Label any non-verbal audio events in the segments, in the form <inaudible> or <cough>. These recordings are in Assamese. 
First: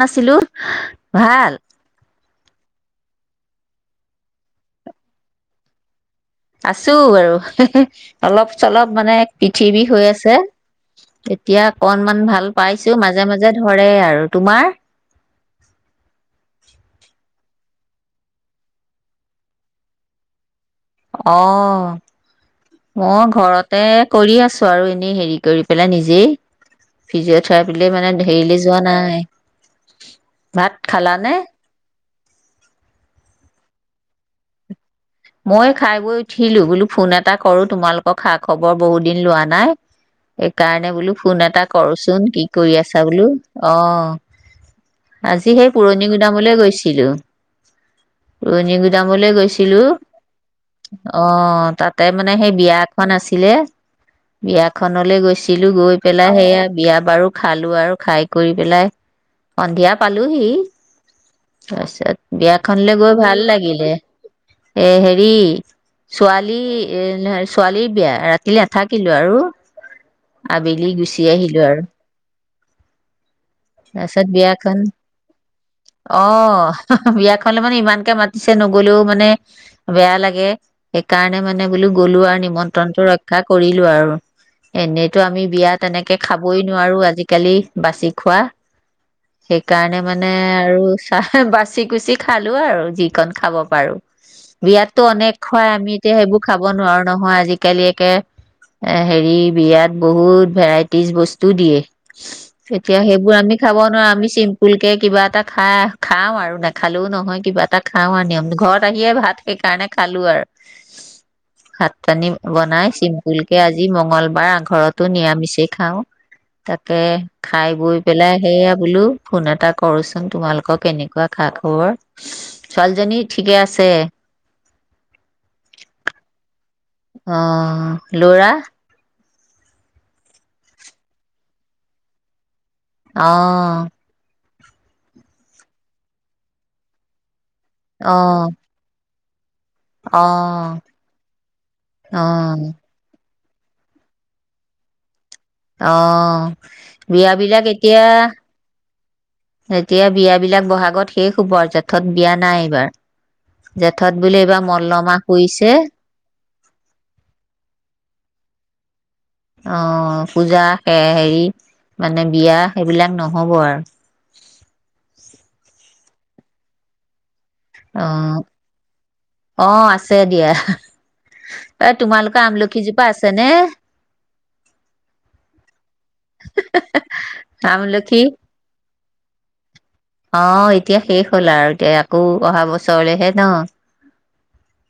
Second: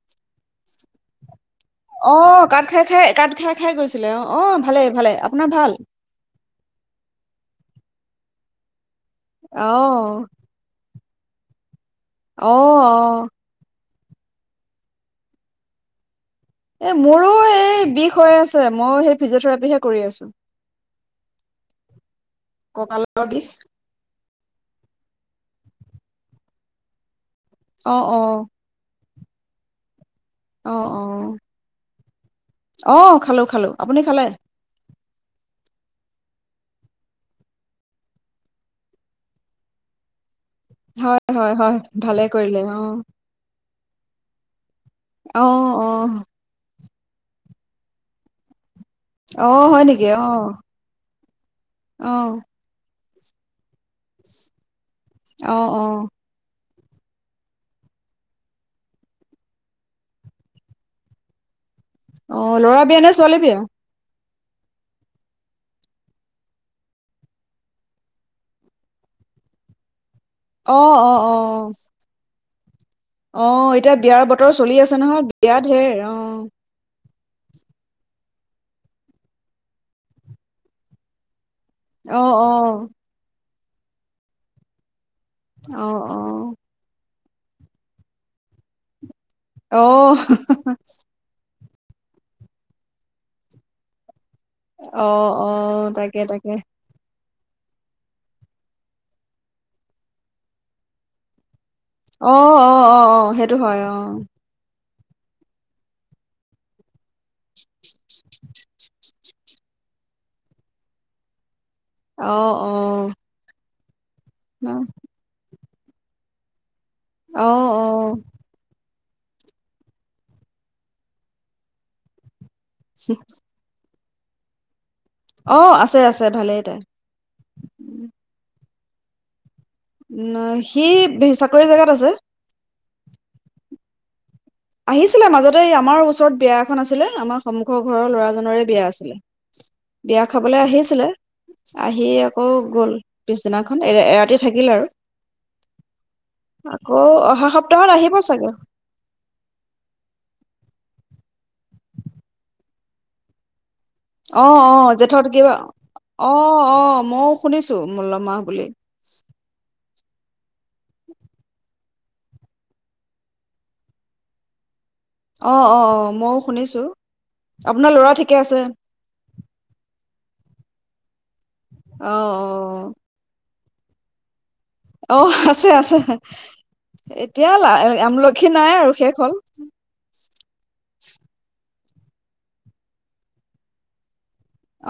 নাছিলো ভাল। অ কাঠ খাই খাই কাঠ খাই খাই গৈছিলে অ অ ভালেই ভালে আপোনাৰ ভাল আছো বাৰো অলপ চলপ। মানে পৃথিৱী হৈ অ', আছে। তেতিয়া। অকনমান ভাল অ', পাইছো মাজে অ', মাজে ধৰে আৰু। আৰু তোমাৰ। এই মোৰো এই বিষ হৈ আছে মইো সেই ফিজিঅ'থেৰাপিহে কৰি আছোঁ অ মই ও কঁকালৰ বিষ ঘৰতে। কৰি আছো আৰু এনেই হেৰি কৰি পেলাই নিজেই। অ', ফিজিঅ'থেৰাপিলৈ মানে অ', হেৰিলৈ যোৱা নাই। অ', ভাত খালা নে? অ', অ' খালোঁ-খালোঁ, আপুনি খালে? মই খাই বৈ উঠিলোঁ, বোলো ফোন এটা কৰোঁ তোমালোকৰ খা-খবৰ বহুত দিন লোৱা নাই। এইকাৰণে বোলো হয় ফোন হয় এটা হয় ভালে কৰোচোন কি কৰিলে কৰি অ', আছা বোলো। অ'। আজি সেই অ', অ', পুৰণিগুদামলৈ গৈছ লো পুৰণি গুদামলৈ অ', হয় গৈছিলোঁ, নেকি অ', অ, তাতে মানে অ', সেই বিয়া খন আছিলে, বিয়া খনলৈ অ', গৈছিলোঁ গৈ অ', পেলাই সেয়া বিয়া বাৰু খালোঁ আৰু খাই কৰি পেলাই সন্ধিয়া পালোঁহিই তাৰপিছত অ', ল'ৰা বিয়াখনলে বিয়া নে গৈ ছোৱালী ভাল বিয়া? লাগিলে। এ হেৰি ছোৱালী এ ছোৱালীৰ বিয়া ৰাতিলৈ নাথাকিলোঁ আৰু। আবেলি গুচি আহিলো আৰু অ'-অ'-অ'-অ' এতিয়া বিয়াৰ তাৰপিছত ব তৰ চলি বিয়াখন আছে নহয়। বিয়া ধেৰ অ। বিয়াখনলৈ মানে ইমানকে মাতিছে ন'গলেও মানে বেয়া লাগে সেইকাৰণে মা <unintelligible> গ'লো অ', আৰু নিমন্ত্ৰণটো অ', ৰক্ষা কৰিলোঁ আৰু এনে টো আমি বিয়া অ', তেনেকে অ'। খাবই নোৱাৰোঁ, আজি কালি বাচি খোৱা অ', সেইকাৰণে মানে আৰু। <unintelligible> কুচি কুচি খালোঁ আৰু যিকণ খাব পাৰোঁ। বিয়াততো অ', অনেক খুৱাই অ', আমি এতিয়া তাকে সেইবোৰ তাকে। খাব নোৱাৰোঁ নহয় আ আজিকালি এ হেৰি বিয়াত বহুত ভেৰাইটিজ বস্তু দিয়ে। এতিয়া সেইবোৰ অ'-অ'-অ'-অ' আমি সেইটো খাব হয় অ। নোৱাৰো আমি চিম্পুল কে কিবা এটা খাই খাওঁ আৰু নেখালেও নহয় কিবা এটা খাওঁ আৰু নিয়ম ঘৰত আহিয়েই ভাত সেইকাৰণে খালোঁ আৰু। ভাত পানী অ', বনাই অ', চিম্পুলকে আজি যি মংল বাৰ অ', ঘৰতো নিয়ামিচেই খাওঁ। তাকে খাই বৈ অ', পেলাই সেয়া বোলো। ফোন এটা কৰোচোন তোমালোকৰ কেনেকুৱা খা খবৰ? ছোৱালীজনী ঠিকে আছে? অ', আছে আছে ভালেই তাই। অ', ল'ৰা। নাই সি চাকৰি জেগাত আছে। অ'। আহিছিলে মাজতে এই আমাৰ ওচৰত বিয়া এখন আছিলে আমাক সন্মুখৰ ঘৰৰ অ ল'ৰাজনৰে বিয়া আছিলে। বিয়া অ খাবলৈ আহিছিলে আহি অ আকৌ গ'ল। পিছদিনাখন এ এ ৰাতি থাকিলে আৰু। অ' আকৌ বিয়া অহা বিলাক সপ্তাহত এতিয়া, আহিব চাগে। এতিয়া বিয়াবিলাক বহাগত শেষ হ'বৰ জেঠত বিয়া নাই এইবাৰ। জেঠত বোলে এইবাৰ অ' অ' মল্লমাহ জেঠত কিবা পৰিছে অ অ মইও শুনিছো মল্লমাহ বুলি। অ পূজা সে হেৰি মানে বিয়া সেইবিলাক নহব আৰু। অ', অ', অ' মইও শুনিছো। আপোনাৰ অ, ল'ৰা ঠিকে আছে? অ, আছে। এয়া এ অ তোমালোকৰ আমলখিজোপা আছে নে? অ' আছে আছে এতিয়া আমলখি নাই আৰু শেষ হল। এ আকৌ অহা বছৰলেহে ন,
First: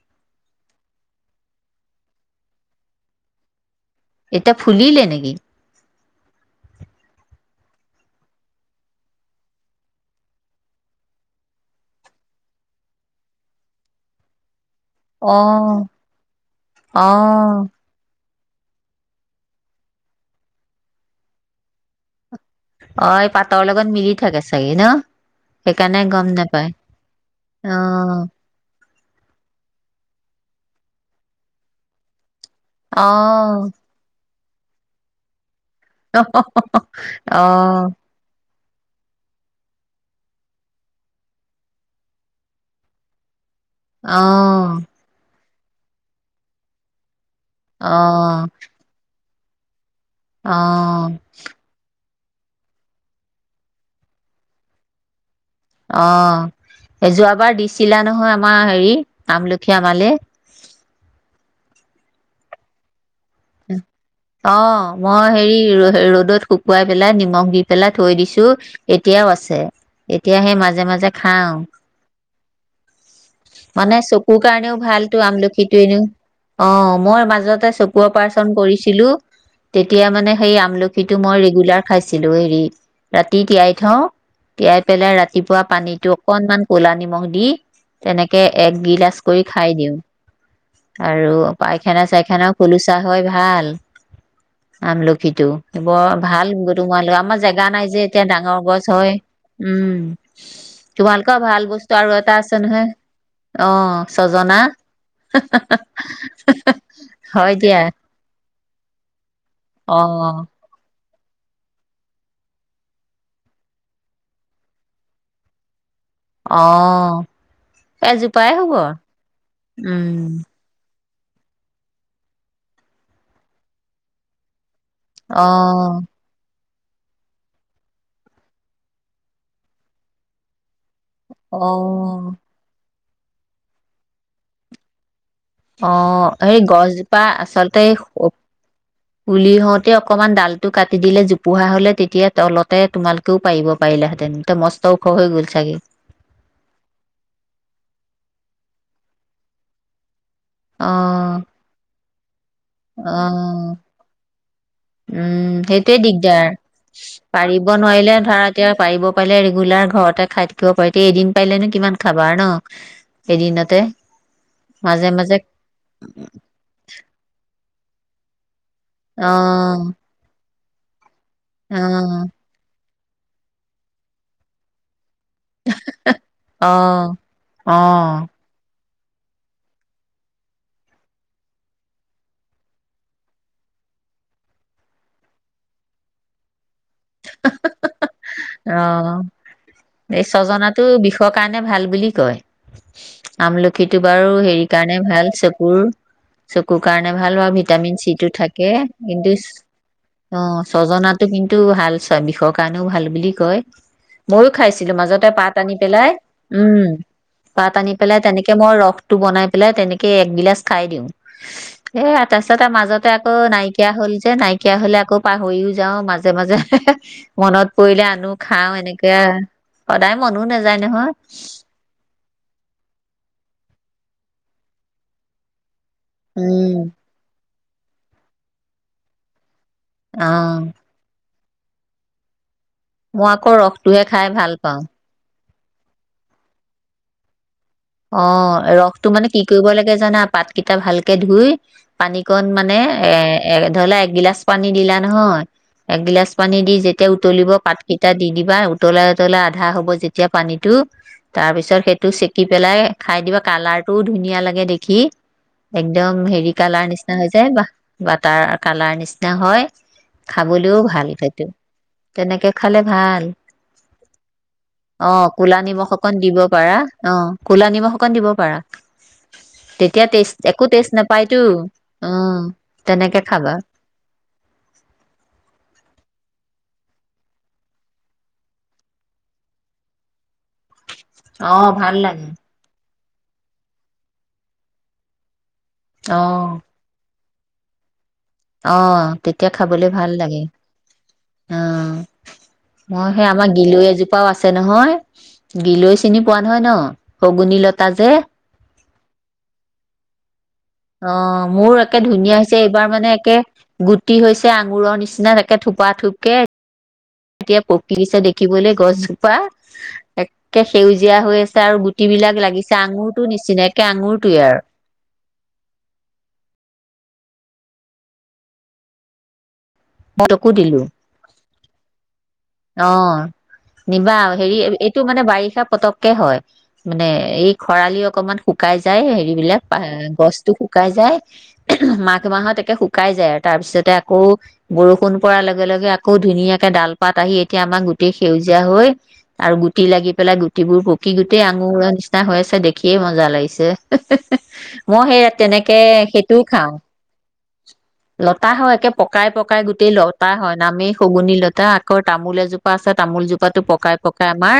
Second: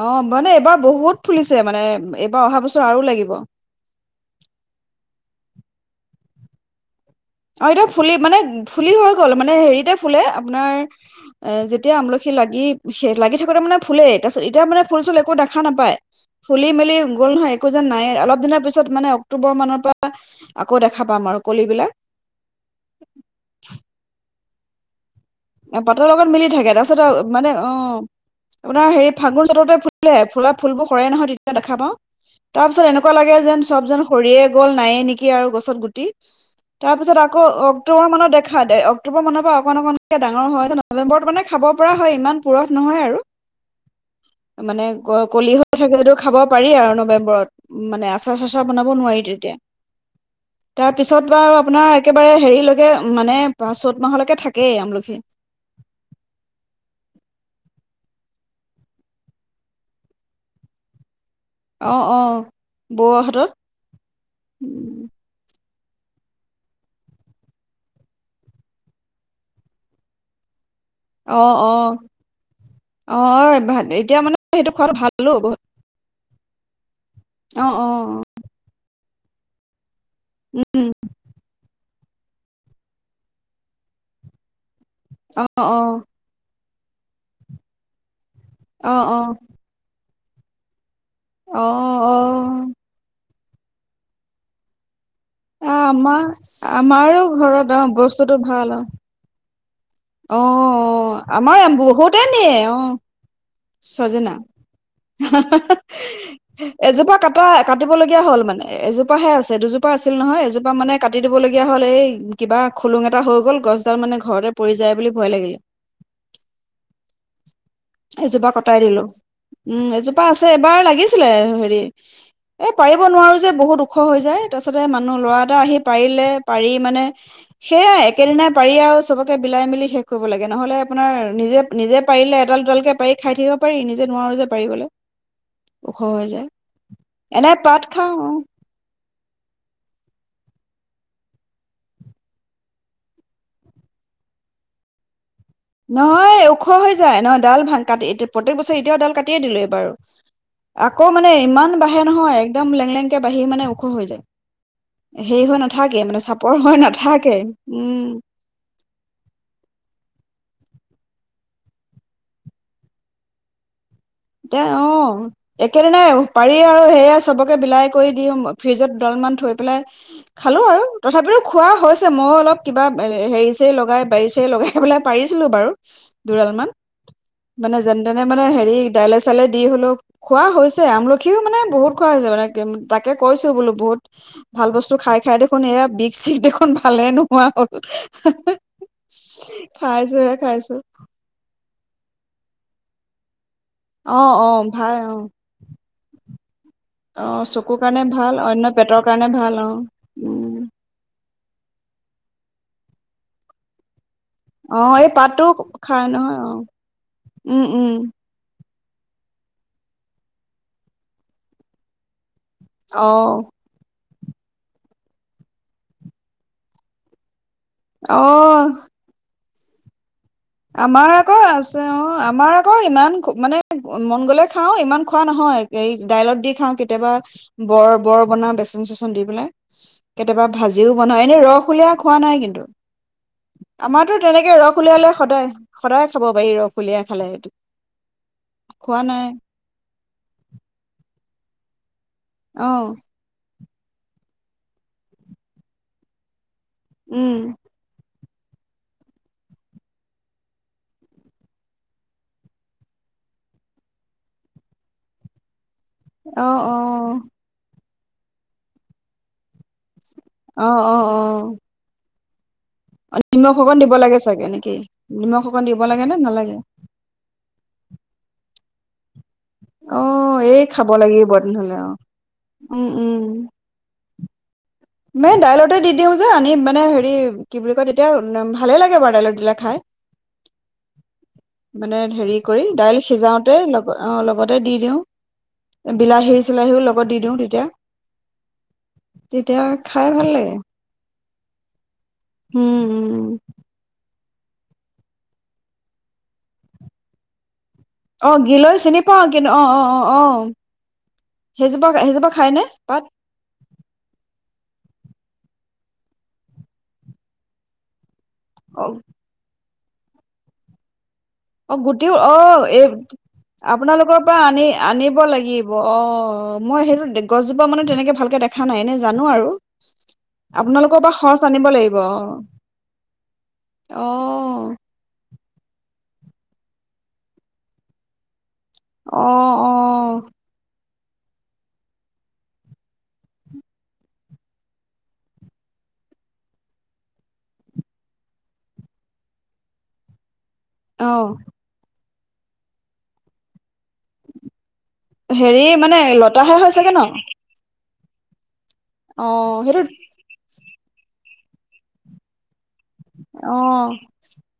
অ মানে এইবাৰ বহুত ফুলিছে মানে এইবাৰ অহা বছৰ আৰু লাগিব। এতিয়া ফুলিলে নেকি? অ এতিয়া ফুলি মানে ফুলি হৈ গল। মানে হেৰিতে ফুলে আপোনাৰ এ যেতিয়া আমলখি লাগি, লাগি থাকোতে মানে ফুলেই তাৰপিছত এতিয়া মানে, ফুল চুল একো অ দেখা নাপায়। ফুলি মেলি অ গ'ল নহয় একো যেন নাই অলপ। কিছুদিনৰ পিছত মানে অক্টোবৰ মানৰ পৰা আকৌ দেখা পাম আৰু কলি বিলাক। অ', এই পাটৰ লগত মিলি থাকে। চাগে ন, সেইকাৰণে পাতৰ গম লগত মিলি থাকে নাপায় তাৰপিছত মানে অ আপোনাৰ হেৰি ফাগুন চততে ফুলে ফুলা ফুলবোৰ খৰে নহয় তেতিয়া দেখা পাওঁ। তাৰ পিছত অ এনেকুৱা লাগে যেন চব যেন সৰিয়ে গল নায়ে নেকি আৰু। গছত গুটি অ তাৰপিছত অ আকৌ অক্টোবৰ মানত দেখা- দেখা অক্টোবৰ মানৰ-পৰা অকণ অকণ। ডাঙৰ হয় নৱেম্বৰত মানে খাব পৰা হয় ইমান পুৰঠ নহয় আৰু। মানে কলি। থাকটো খাব পাৰি আৰু নৱেম্বৰত। উ অ মানে আচাৰ চাচাৰ বনাব নোৱাৰি। এতিয়া। অ তাৰপিছত বাৰু আপোনাৰ। একেবাৰে হেৰিলৈকে মানে প চ'ত মাহলৈকে থাকে। এই আমলখি। অ যোৱাবাৰ দিছিলা নহয় আমাৰ হেৰি আমলখি আমালে। অ'-অ' বৌহ'ত। অ' মই হেৰি ৰ। ৰ'দত শুকুৱাই পেলাই নিমখ দি পেলাই থৈ দিছো এতিয়াও আছে এতিয়া হেই মাজে। মাজে মাজে অ খাওঁ অ অ ভাল মানে এতিয়া চকুৰ সেইটো কাৰণেও খোৱাটো ভালতো ভালো বহুত আমলখিটো এনেও অ মই অ মাজতে অ চকুৰ। কৰিছে। ছিলো তেতি। তেতিয়া মানে সেই আমলখিটো মই ৰেগুলাৰ। খাইছিলো হেৰি ৰাতি তিয়াই থওঁ তিয়াই। পেলাই অ ৰাতিপুৱা অ পানীতটো অকনমান। ক'লা নিমখ দি তেনেকে। অ একগিলাচ অ কৰি খাই দিওঁ। আৰু অ অ পাইখানা অ চাইখানাও খুলোচা। হয় ভাল আমলখি। পিটো আ, বৰ আমাৰ ভাল <unintelligible> আমাৰো আমাৰ ঘৰত জেগা অ নাই যে এতিয়া বস্তুটো ডাঙৰ ভাল গছ হয়। উম অ অ তোমালোকৰ আমাৰ ভাল এ বস্তু আৰু বহুতে এটা নিয়ে আছে অ নহয় ছজনা এজোপা কাটা। হয় দিয়া কাটিবলগীয়া হ'ল। মানে এজোপাহে আছে। দুজোপা আছিল অ নহয় এজোপা মানে। কাটি দিব লগগীয়া হ'ল এই কিবা খুলুং এটা হৈ গ'ল গছডাল মানে ঘৰতে। পৰি যায় বুলি ভয় লাগিলে অ'। এজোপা এজোপাই হ'ব কটাই দিলোঁ। উম, এজোপা আছে এবাৰ লাগি লাগিছিলে। হেৰি, এই পাৰিব নোৱাৰোঁ যে, বহুত ওখ হৈ যায়। তাৰপিছত ছতে মানুহ, ল'ৰা এটা আহি অ', পাৰিলে পাৰি, মানে, সেয়াই একেদিনাই পাৰি আৰু চবকে বিলাই, মেলি শেষ কৰিব লাগে, নহ'লে আপোনাৰ নিজে, নিজে অ', পাৰিলে এডাল কে পাৰি খাই থাকিব পাৰি। নিজে নোৱাৰোঁ যে পাৰিবলৈ অ', সেই গছজোপা এনে আচলতে, পাত খাওঁ অ পুলি হওঁতে অকমান ডাল টো কাটি দিলে, জোপোহা হ'লে, তেতিয়া তলতে তোমালোকেও পাৰিব পাৰিলা হেঁতেন। মস্ত ওখ হৈ গ'ল চাগে। নহয়, ওখ হৈ যায়। নহয়, ডাল ভাং, কাটি এতিয়া প্ৰত্যেক বছৰে য়া ডাল কাটিয়ে দিলোঁ। এইবাৰো অ', আকৌ, মানে, ইমান বাঢ়ে নহয়। একদম লেং-লেংকে বাঢ়ি, মানে, অ', ওখ হৈ যায়। হেৰি উম, হৈ নাথাকে সেইটোৱেই মানে দিগদাৰ। চাপৰ হৈ নাথাকে পাৰিব উম নোৱাৰিলে, ধৰা, এতিয়া পাৰিব পাৰিলে ৰেগুলাৰ ঘৰতে খাই থাকি কিবা পাৰি। এতিয়া এদিন পাৰিলেনো, কিমান খাবা আৰু ন, এদিনতে এ, মাজে অ'। মাজে একেদিনাই পাৰি আৰু সেয়া চবকে বিলাই কৰি দিওঁ ফ্ৰিজত দুডালমান থৈ পেলাই অ', খালো, আৰু তথাপিও খোৱা হৈছে। অ', ময়ো অলপ কিবা হেৰি-চেৰি লগাই, বাৰি-চাৰি লগাই পেলাই পাৰিছিলোঁ বাৰু। দুডালমান, অ', মানে, যেন-তেনে, অ', মানে, হেৰি দাইলে-চাইলে দি হ'লেও খোৱা হৈছে। আমলখিও, মানে, বহুত খোৱা হৈছে। মানে, তাকে কৈছোঁ, বোলো, বহুত ভাল বস্তু খাই-খাই দেখোন, এয়া, বিষ-চিষ দেখোন ভালে নোহোৱা হ'ল অ', এই খাইছোহে খাইছো ছজনাতটো বিষৰ কাৰণে ভাল বুলি কয়। <inaudible> আমলখিটো বাৰু, অ' অ' হেৰি, ভাই কাৰণে অ' ভাল। চকুৰ চকুৰ কাৰণে অ ভাল হয়, আৰু চকুৰ কাৰণে ভিটামিন-চি'টো ভাল অন্য থাকে। পেটৰ কাৰণে কিন্তু, ভাল অ উম অ', ছজনাত কিন্তু ভাল। চব, বিষৰ কাৰণেও ভাল বুলি কয়। ময়ো অ খাইছিলোঁ। এই মাজতে পাতটো পাত আনি খাই পেলাই। নহয় অ উম, উম পাত উম আনি পেলাই। তেনেকে মই ৰস ৰসটো বনাই পেলাই, তেনেকে এক গিলাচ খাই দিওঁ। এ তাৰ পিছতে, মাজতে অ আকৌ, নাইকিয়া হ'ল নাইকিয়া হ'লে, আকৌ পাহৰিও যাওঁ। মাজে-মাজে, হে-হে। মনত পৰিলে অ আনোঁ। খাওঁ এনেকে সদায় মনো নাযায় নহয় আমাৰ আকৌ আছে অ' আমাৰ আকৌ ইমান মানে মন গ'লে খাওঁ ইমান খোৱা নহয়। এই দাইলত দি খাওঁ উম কেতিয়াবা, বৰ বৰ বনাও বেচন চেচন দি পেলাই, কেতিয়াবা অ', ভাজিও বনোৱা এনে ৰস খোলীয়া খোৱা নাই কিন্তু, মই আকৌ ৰসটোহে আমাৰতো খাই তেনেকে ভাল ৰস পাওঁ। উলিয়ালে সদায় সদায় খাব পাৰি ৰস কলিয়াই খালে সেইটো। অ খোৱা ৰসটো নাই মানে কি কৰিব লাগে জানা পাতকেইটা ভালকে ধুই, পানীকণ অ মানে এ এ ধৰিলা একগিলাচ পানী দিলা নহয় এগিলাচ, পানী দি যেতিয়া উম উতলিব পাতকেইটাত, দি দিবা উতলাই উতলাই আধা হ'ব যেতিয়া পানীতটো তাৰপিছত সেইটো চেকি পেলাই খাই দিবা কালাৰটোও ধুনীয়া লাগে দেখি। একদম অ হেৰি অ কালাৰ নিচিনা হৈ যায় বা ৱাটাৰ কালাৰ নিচিনা হয়। অ খাবলৈও অ ভাল সেইটো, তেনেকে খালে অ', ভাল। নিমখ অকণ দিব লাগে চাগে নেকি? অ নিমখ ক'লা অকণ দিব লাগে নে দিব নালাগে? পাৰা অ ক'লা নিমখ অকণ দিব পাৰা। তেতিয়া টেষ্ট অ' এই একো খাব টেষ্ট লাগিব নাপাইতো তেনেহ'লে অ'। উম, উম, তেনেকে খাবা। মে দাইলতে দি দিওঁ যে, আনি মানে হেৰি কি বুলি কয় তেতিয়া ভালেই লাগে বাৰু দাইলত দিলে খাই। অ ভাল মানে লাগে হেৰি কৰি দাইল সিজাওঁতে লগ অ', লগতে দি দিওঁ। অ বিলাহী চিলাহীও লগত দি দিওঁ‌ তে <inaudible> অ'। তেতিয়া খাই ভাল লাগে। অ'। উম, মই সেই উম। আমাৰ গিলো এযো পাও আছে নহয় গিলৈ চিনি পোৱা নহয় ন? সগুনি লতা যে অ', গিলৈ চিনি পাওঁ কিনো অ', অ', অ', অ'। অ', মোৰ সেইজোপা একে সেইজোপা ধুনীয়া হৈছে, খায়নে এইবাৰ পাত? মানে একে গুটি হৈছে আঙুৰৰ নিচি না এনেকে থোপা থোপকে এতিয়া পকীছে দেখ কি বলে অ' গছজোপা একে সেউজ অ গুটি অ এই আঙুৰটো নিচিনা একে আপোনালোকৰ পৰা আঙুৰটোৱে আৰু আনি আনিব লাগিব অ মই সেইটো গছজোপা মানে তেনেকৈ ভালকৈ দেখা নাই, এনে জানো আৰু। মই তকো দিলো আপোনালোকৰ পৰা সচ আনিব লাগিব, অহ। অ নিবা হেৰি এইটো মানে বাৰিষাত পতককে হয়, মানে এই খৰালি অকনমান। শুকাই যায় অ হেৰিবলাক অ গছতো শুক শুকাই যায়। মাঘ মাহত একে শুকাই যায় আৰু তাৰ পিছতে আকৌ বৰষুণ পৰাৰ লগে-লগে আকৌ ধুনীয়াকে ডাল পাত আহি এতিয়া আমাৰ গুটি সেউজীয়া হৈ আৰু গুটি লাগি পেলাই তিবোৰ পকি অ গোটেই আঙুৰ <unintelligible> <unintelligible> হৈ আছে দেখিয়ে মজা লাগিছে। মই সেই হেৰি তেনেকে মানে সেইটোও লতাহে খাওঁ হয় চাগে, ন? লতা হয় কে অ পকাই পকাই সেইটো গোটেই লতা হয়। নামেই শগুনী লতা। ক তামোল এজো পা আছে তামোল অ জোপাটো পকাই-পকাই আমাৰ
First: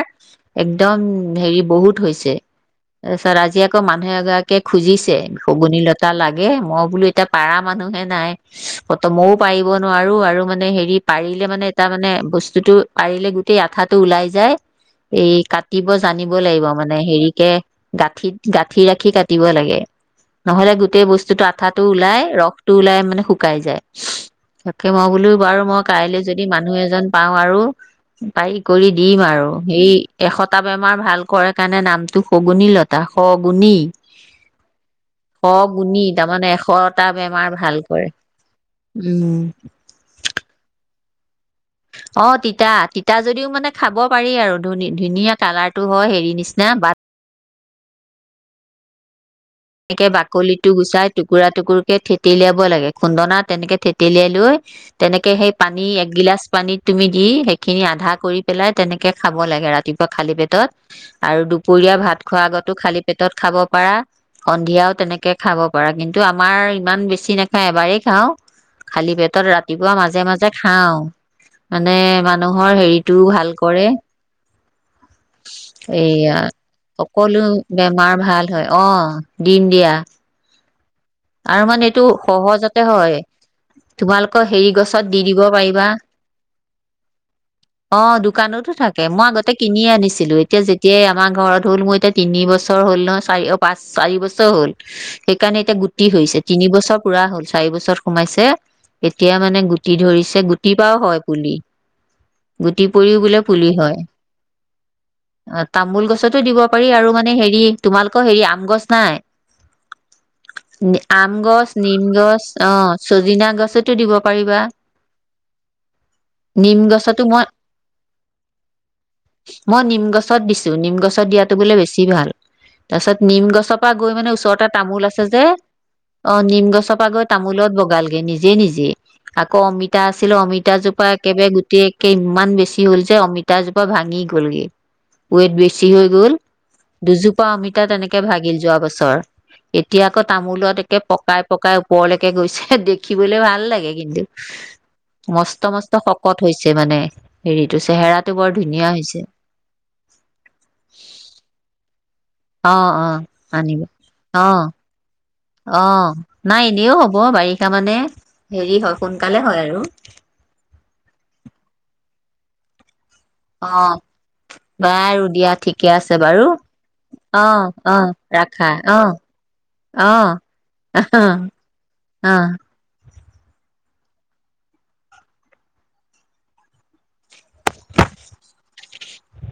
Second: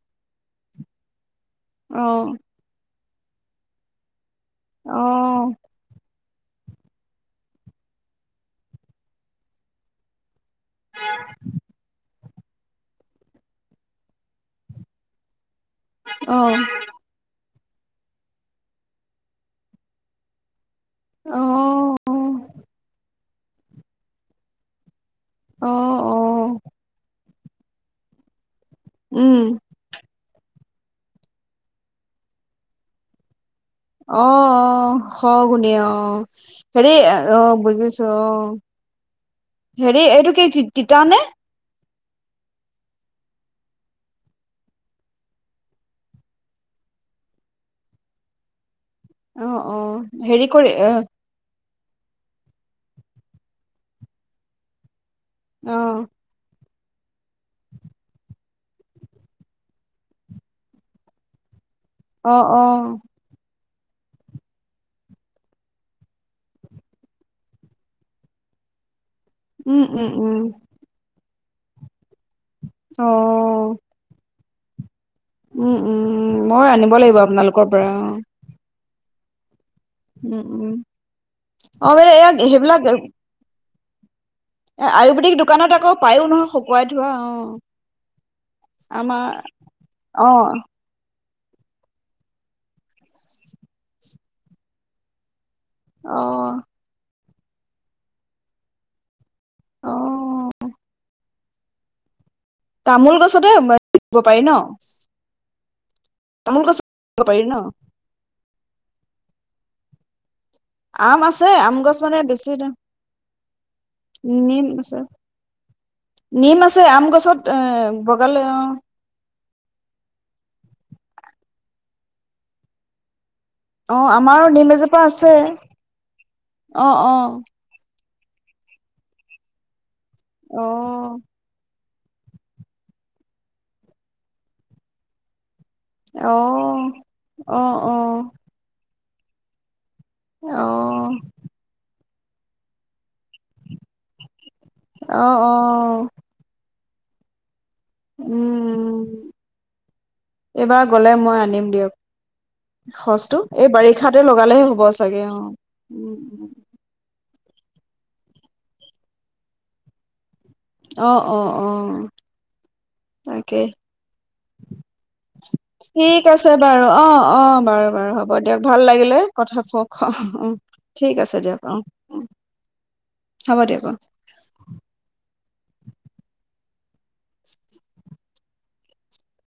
একদম হেৰি বহুত অ হৈছে। তাৰ পিছত আজি আকৌ মানুহ এগৰাকী কে অ অ খুজিছে শগুনীলতা লাগে এই, মই বোলো এতিয়া পাৰা মানুহে নাই, মইও পাৰিব নোৱাৰোঁ আৰু ম হেৰি, পাৰিলে মানে এটা মানে বস্তুটো পাৰিলে গোটেই আঠাটো ওলাই যায়, এই কাট তিব জানিব লাগিব মানে, হেৰিকে গাঁঠিত গাঁঠি ৰাখি কাটিব লাগে, নহ'লে গো গোটেই অ বস্তুটো আঠাটো ওলায়, ৰসতো ওলায় মানে সুক শুকাই যায়, তাকে মই বোলো বাৰু অ অ মই কাইলৈ যদি মানুহ এজন পাওঁ আৰু বাৰি কৰি দিম উম আৰু এই এশত লতা বেমাৰ ভাল কৰে কাৰণে নামটো শগুনী লতা। শগ অ', অ', শগুনি, শগুনী অ', তাৰমানে হেৰি এশটা অ', বেমাৰ ভাল কৰে বুজিছোঁ, অ', উম হেৰি এইটো কি-কি-কি তিতা নে? অ', তিতা, তিতা যদিও মানে খাব পাৰি আৰু ধুনি-ধুনীয়া কালাৰটো হয়, হেৰি নিচিনা বাট অ অ একে হেৰি কৰি বাকলিটো অ গুচাই টুকুৰা-টুকুৰ কে থেতেলিয়াব লাগে, খুন্দনাত তেনেকে থেতেলিয়াই লৈ তেনেকে সেই পানী অ' একগিলাচ পানীত তুমি দি সেইখিনি আধা কৰি পেলাই তেনেকে খাব লাগে ৰাতিপুৱা খালি পেটত আৰু দুপ পুৰীয়া ভাত অ খোৱাৰ অ আগতো খালী পেটত খাব পাৰা। সন্ধিয়াও তেনেকে খাব পাৰা কিন্তু আমাৰ ইমান বেছি নেখায় এবাৰেই খাওঁ, খালী পেট টত উম ৰাতিপুৱা উম মাজে উম মাজে খাওঁ। মানে। মানুহৰ অ হেৰিটোও ভাল কৰে। উম উম এইয়া উম মই আনিব লাগিব সকলো আপোনালোকৰ পৰা অ। বেমাৰ ভাল হয় অ। দিম দিয়া উম উম। আৰু মানে অ এইটো বাইদেউ এয়া সেইবিলাক সহজতে হয়। তোমাৰলো। আকৌ হেৰি গছত দি আয়ুৰ্বেদিক দিব দোকানত পাৰিবা আকৌ পায়ো নহয় শুকুৱাই থোৱা অ অ দোকানতো থাকে মই আমাৰ আগতে কিনি অ আনিছিলো এতিয়া যেতিয়াই। আমাৰ ঘৰত হ'ল মোৰ এতিয়া তিনি বছৰ হল ন চাৰি পাঁচ চাৰি বছৰ হ'ল সেইকাৰণে এতিয়া। অ হৈছে তিন বছৰ পুৰা হ'ল। চাৰি বছৰত সোমাইছে। তেতিয়া মানে গুটি অ ধৰিছে গুটিৰ পৰাও হয়। পুলি। গুটি তামোল পৰিও বোলে গছতে পুলি হয় দিব পাৰি ন। অ'। তামোল গছতো দিব তামোল গছ পাৰি আৰু মানে পাৰি ন হেৰি তোমালোকৰ হেৰি আম গছ নাই। আম আছে গছ, নিম মানে গছ, বেছি দাম। অহ চজিনা গছতো দিব পাৰিবা নিম আছে নিম আছে আম গছতো গছত এ বগালে অ মই-মই নিম গছত দিছ। নিম গছত দিয়াতটো বোলে বেছি ভাল তাৰ পিছত। নিম গছৰ পৰা অ গৈ মানে আমাৰো ওচৰতে নিম এজোপা তামোল আছে যে। অ, মোৰ নিম অ গছৰ পা অ গৈ তামোলত বগাল নিজে নিজে আকৌ অমিত তা আছিল, অ অমিতাজোপা একবাৰে গোট তে একে ইমান বেছি হ'ল যে, অমিতাজোপা ভাঙি গ'লগে। ৱেট বেছ চি হৈ গল অ', দুজোপা অ', অমিতা তেনেকে অ', ভাগিল যোৱা বছৰ এতিয়া তামোলত একে পকাই-পকাই ওপৰলৈকে গৈছে, দেখিবলৈ ভাল লাগে কিন্তু। অ', মস্ত মস্ত অ', শকত হৈছে যে মানে, হেৰিত উম এইবাৰ গলে মই আনিম অ দিয়ক অ সচটো এই আনিবা বাৰিষাতে অ লগালেহে হব চাগে অ অ উম, উম। নাই এনেও হ'ব অ', বাৰিষা মানে হেৰি হয়, সোনকালে হয় আৰু। আহ অ অ তাকেই অ বাৰু দিয়া ঠিকে ঠিক আছে বাৰু, অ', অ', বাৰু-বাৰু হ'ব দিয়ক, ৰাখা ভাল অ লাগিলে কথা অ ঠিক অ আছে দিয়ক অ', অ'। হ'ব দিয়ক। অ।